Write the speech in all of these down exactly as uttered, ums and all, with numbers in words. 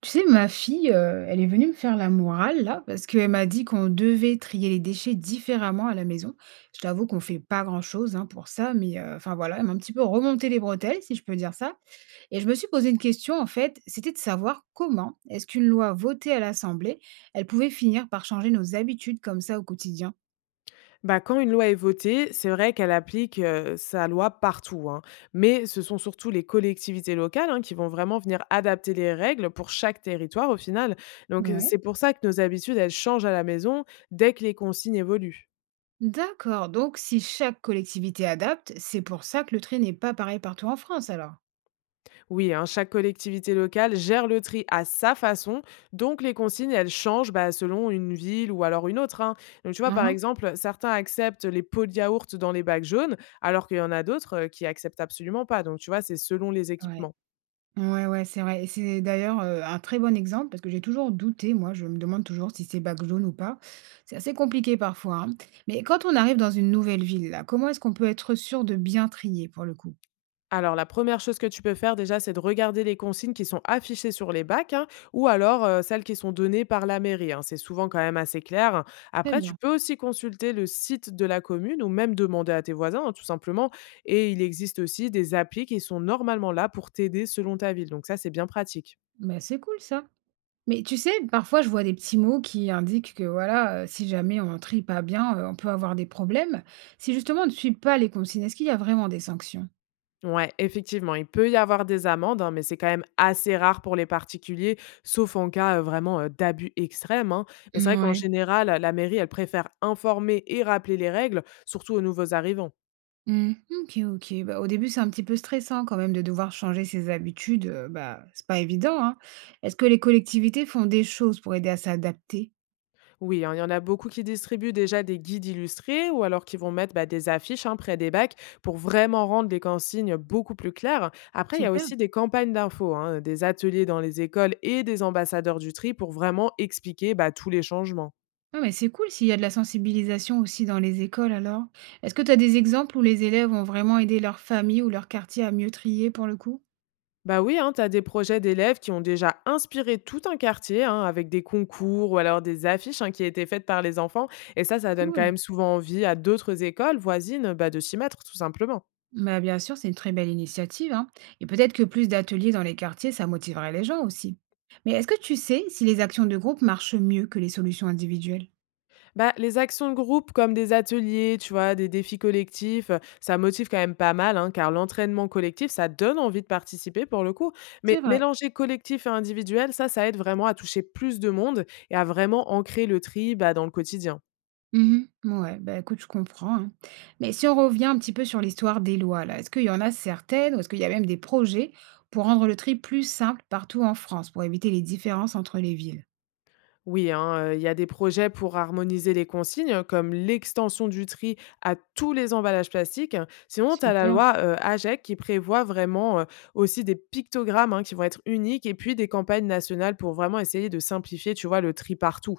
Tu sais, ma fille, euh, elle est venue me faire la morale, là, parce qu'elle m'a dit qu'on devait trier les déchets différemment à la maison. Je t'avoue qu'on fait pas grand-chose hein, pour ça, mais euh, enfin voilà, elle m'a un petit peu remonté les bretelles, si je peux dire ça. Et je me suis posé une question, en fait, c'était de savoir comment est-ce qu'une loi votée à l'Assemblée, elle pouvait finir par changer nos habitudes comme ça au quotidien. Bah, quand une loi est votée, c'est vrai qu'elle applique euh, sa loi partout, hein. Mais ce sont surtout les collectivités locales, hein, qui vont vraiment venir adapter les règles pour chaque territoire au final. Donc euh, Ouais. c'est pour ça que nos habitudes, elles changent à la maison dès que les consignes évoluent. D'accord, donc si chaque collectivité adapte, c'est pour ça que le tri n'est pas pareil partout en France, alors. Oui, hein, chaque collectivité locale gère le tri à sa façon, donc les consignes, elles changent bah, selon une ville ou alors une autre, hein. Donc tu vois, par Mhm. exemple, certains acceptent les pots de yaourt dans les bacs jaunes, alors qu'il y en a d'autres euh, qui acceptent absolument pas. Donc tu vois, c'est selon les Ouais. équipements. Ouais, ouais, c'est vrai et c'est d'ailleurs, heu, un très bon exemple parce que j'ai toujours douté, moi, je me demande toujours si c'est bac jaune ou pas. C'est assez compliqué parfois, hein. Mais quand on arrive dans une nouvelle ville là, comment est-ce qu'on peut être sûr de bien trier pour le coup? Alors, la première chose que tu peux faire déjà, c'est de regarder les consignes qui sont affichées sur les bacs, hein, ou alors euh, celles qui sont données par la mairie, hein. C'est souvent quand même assez clair. Très Après, tu bien. peux aussi consulter le site de la commune ou même demander à tes voisins, hein, tout simplement. Et il existe aussi des applis qui sont normalement là pour t'aider selon ta ville. Donc ça, c'est bien pratique. Bah, c'est cool ça. Mais tu sais, parfois je vois des petits mots qui indiquent que voilà, heu, si jamais on trie pas bien, heu, on peut avoir des problèmes. Si justement on ne suit pas les consignes, est-ce qu'il y a vraiment des sanctions? Ouais, effectivement, il peut y avoir des amendes, hein, mais c'est quand même assez rare pour les particuliers, sauf en cas euh, vraiment euh, d'abus extrême, hein. Mais c'est vrai qu'en Ouais. général, la mairie, elle préfère informer et rappeler les règles, surtout aux nouveaux arrivants. Mmh. OK, OK. Bah, au début, c'est un petit peu stressant quand même de devoir changer ses habitudes, heu, bah, c'est pas évident, hein. Est-ce que les collectivités font des choses pour aider à s'adapter? Oui, hein, il y en a beaucoup qui distribuent déjà des guides illustrés ou alors qui vont mettre bah, des affiches, hein, près des bacs pour vraiment rendre les consignes beaucoup plus claires. Après, il y a Super. aussi des campagnes d'infos, hein, des ateliers dans les écoles et des ambassadeurs du tri pour vraiment expliquer bah, tous les changements. Non, mais c'est cool s'il y a de la sensibilisation aussi dans les écoles alors. Est-ce que tu as des exemples où les élèves ont vraiment aidé leur famille ou leur quartier à mieux trier pour le coup? Bah oui, hein, tu as des projets d'élèves qui ont déjà inspiré tout un quartier, hein, avec des concours ou alors des affiches, hein, qui étaient faites par les enfants. Et ça, ça donne quand Cool. même souvent envie à d'autres écoles voisines bah, de s'y mettre, tout simplement. Bah, bien sûr, c'est une très belle initiative, hein, et peut-être que plus d'ateliers dans les quartiers, ça motiverait les gens aussi. Mais est-ce que tu sais si les actions de groupe marchent mieux que les solutions individuelles? Bah, les actions de groupe, comme des ateliers, tu vois, des défis collectifs, euh, ça motive quand même pas mal, hein, car l'entraînement collectif, ça donne envie de participer pour le coup. C'est Mais vrai. mélanger collectif et individuel, ça, ça aide vraiment à toucher plus de monde et à vraiment ancrer le tri bah, dans le quotidien. Mmh. Ouais, bah, écoute, je comprends, hein. Mais si on revient un petit peu sur l'histoire des lois là, est-ce qu'il y en a certaines ou est-ce qu'il y a même des projets pour rendre le tri plus simple partout en France, pour éviter les différences entre les villes? Oui, hein, euh, il y a des projets pour harmoniser les consignes, comme l'extension du tri à tous les emballages plastiques. Sinon, tu as la Super. loi euh, AGEC qui prévoit vraiment euh, aussi des pictogrammes, hein, qui vont être uniques et puis des campagnes nationales pour vraiment essayer de simplifier, tu vois, le tri partout.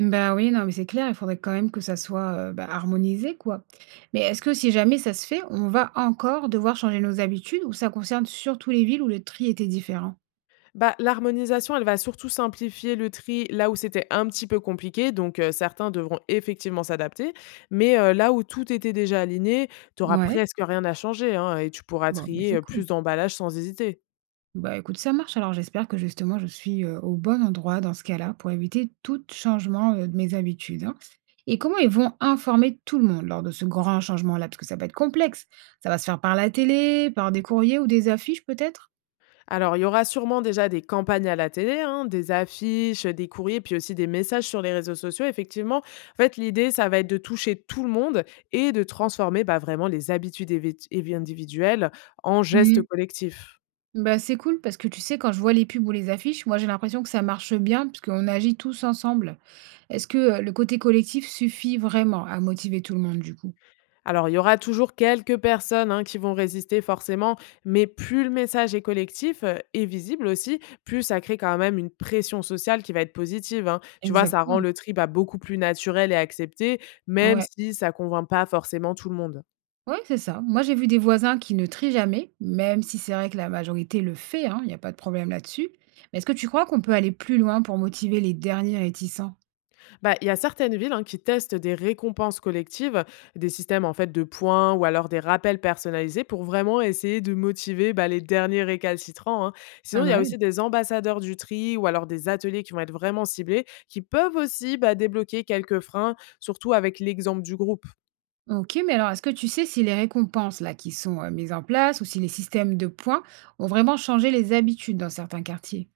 Bah, oui, non, mais c'est clair, il faudrait quand même que ça soit, heu, bah, harmonisé, quoi. Mais est-ce que si jamais ça se fait, on va encore devoir changer nos habitudes ou ça concerne surtout les villes où le tri était différent? Bah, l'harmonisation, elle va surtout simplifier le tri là où c'était un petit peu compliqué, donc euh, certains devront effectivement s'adapter. Mais euh, là où tout était déjà aligné, tu n'auras Ouais, presque rien à changer, hein, et tu pourras bon, beh, trier c'est euh, cool. plus d'emballages sans hésiter. Bah écoute, ça marche. Alors j'espère que justement je suis euh, au bon endroit dans ce cas-là pour éviter tout changement euh, de mes habitudes, hein. Et comment ils vont informer tout le monde lors de ce grand changement-là? Parce que ça va être complexe. Ça va se faire par la télé, par des courriers ou des affiches peut-être? Alors, il y aura sûrement déjà des campagnes à la télé, hein, des affiches, des courriers, puis aussi des messages sur les réseaux sociaux. Effectivement, en fait, l'idée, ça va être de toucher tout le monde et de transformer bah, vraiment les habitudes évi- évi- individuelles en gestes Mm. collectifs. Bah c'est cool parce que tu sais, quand je vois les pubs ou les affiches, moi j'ai l'impression que ça marche bien parce qu'on agit tous ensemble. Est-ce que euh, le côté collectif suffit vraiment à motiver tout le monde du coup? Alors, il y aura toujours quelques personnes, hein, qui vont résister forcément, mais plus le message est collectif euh, et visible aussi, plus ça crée quand même une pression sociale qui va être positive, hein. Tu vois, ça rend Exactement. le tri bah, beaucoup plus naturel et accepté, même Ouais. si ça convainc pas forcément tout le monde. Ouais, c'est ça. Moi, j'ai vu des voisins qui ne trient jamais, même si c'est vrai que la majorité le fait, hein, il n'y a pas de problème là-dessus. Mais est-ce que tu crois qu'on peut aller plus loin pour motiver les derniers réticents? Bah, il y a certaines villes, hein, qui testent des récompenses collectives, des systèmes en fait de points ou alors des rappels personnalisés pour vraiment essayer de motiver bah, les derniers récalcitrants, hein. Pas Sinon, il y a mal. aussi des ambassadeurs du tri ou alors des ateliers qui vont être vraiment ciblés, qui peuvent aussi bah, débloquer quelques freins, surtout avec l'exemple du groupe. Ok, mais alors est-ce que tu sais si les récompenses là qui sont euh, mises en place ou si les systèmes de points ont vraiment changé les habitudes dans certains quartiers?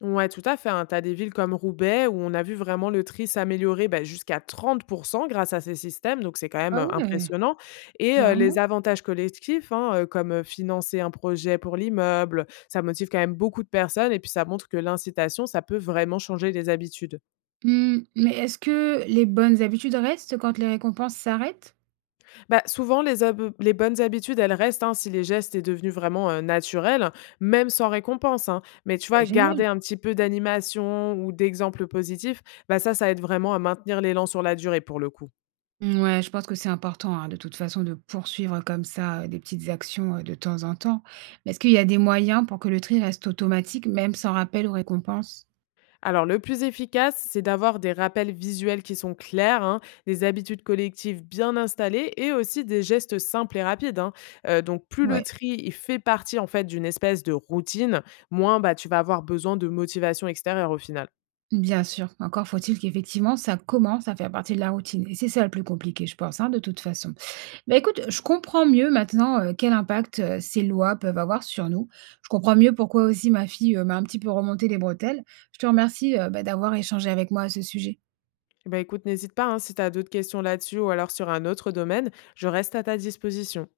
Ouais, tout à fait, hein. Tu des villes comme Roubaix où on a vu vraiment le tri s'améliorer, bah, jusqu'à trente grâce à ces systèmes, donc c'est quand même, Ah heu, ouais, impressionnant et heu, clairement. les avantages collectifs, hein, heu, comme, heu, financer un projet pour l'immeuble, ça motive quand même beaucoup de personnes et puis ça montre que l'incitation, ça peut vraiment changer les habitudes. Hmm, mais est-ce que les bonnes habitudes restent quand les récompenses s'arrêtent? Bah, souvent, les, hab- les bonnes habitudes, elles restent, hein, si les gestes est devenu vraiment euh, naturel, même sans récompense, hein. Mais tu Bah, vois, garder génial. un petit peu d'animation ou d'exemple positif, bah, ça, ça aide vraiment à maintenir l'élan sur la durée pour le coup. Ouais, je pense que c'est important, hein, de toute façon, de poursuivre comme ça, heu, des petites actions, heu, de temps en temps. Mais est-ce qu'il y a des moyens pour que le tri reste automatique, même sans rappel ou récompense? Alors, le plus efficace, c'est d'avoir des rappels visuels qui sont clairs, hein, des habitudes collectives bien installées et aussi des gestes simples et rapides, hein. Euh, donc, plus le Ouais, tri il fait partie en fait d'une espèce de routine, moins bah, tu vas avoir besoin de motivation extérieure au final. bien sûr. Encore faut-il qu'effectivement, ça commence à faire partie de la routine et c'est ça le plus compliqué, je pense, hein, de toute façon. Mais écoute, je comprends mieux maintenant, heu, quel impact, heu, ces lois peuvent avoir sur nous. Je comprends mieux pourquoi aussi ma fille, heu, m'a un petit peu remonté les bretelles. Je te remercie, heu, bah, d'avoir échangé avec moi à ce sujet. Eh ben, écoute, n'hésite pas, hein, si tu as d'autres questions là-dessus ou alors sur un autre domaine, je reste à ta disposition.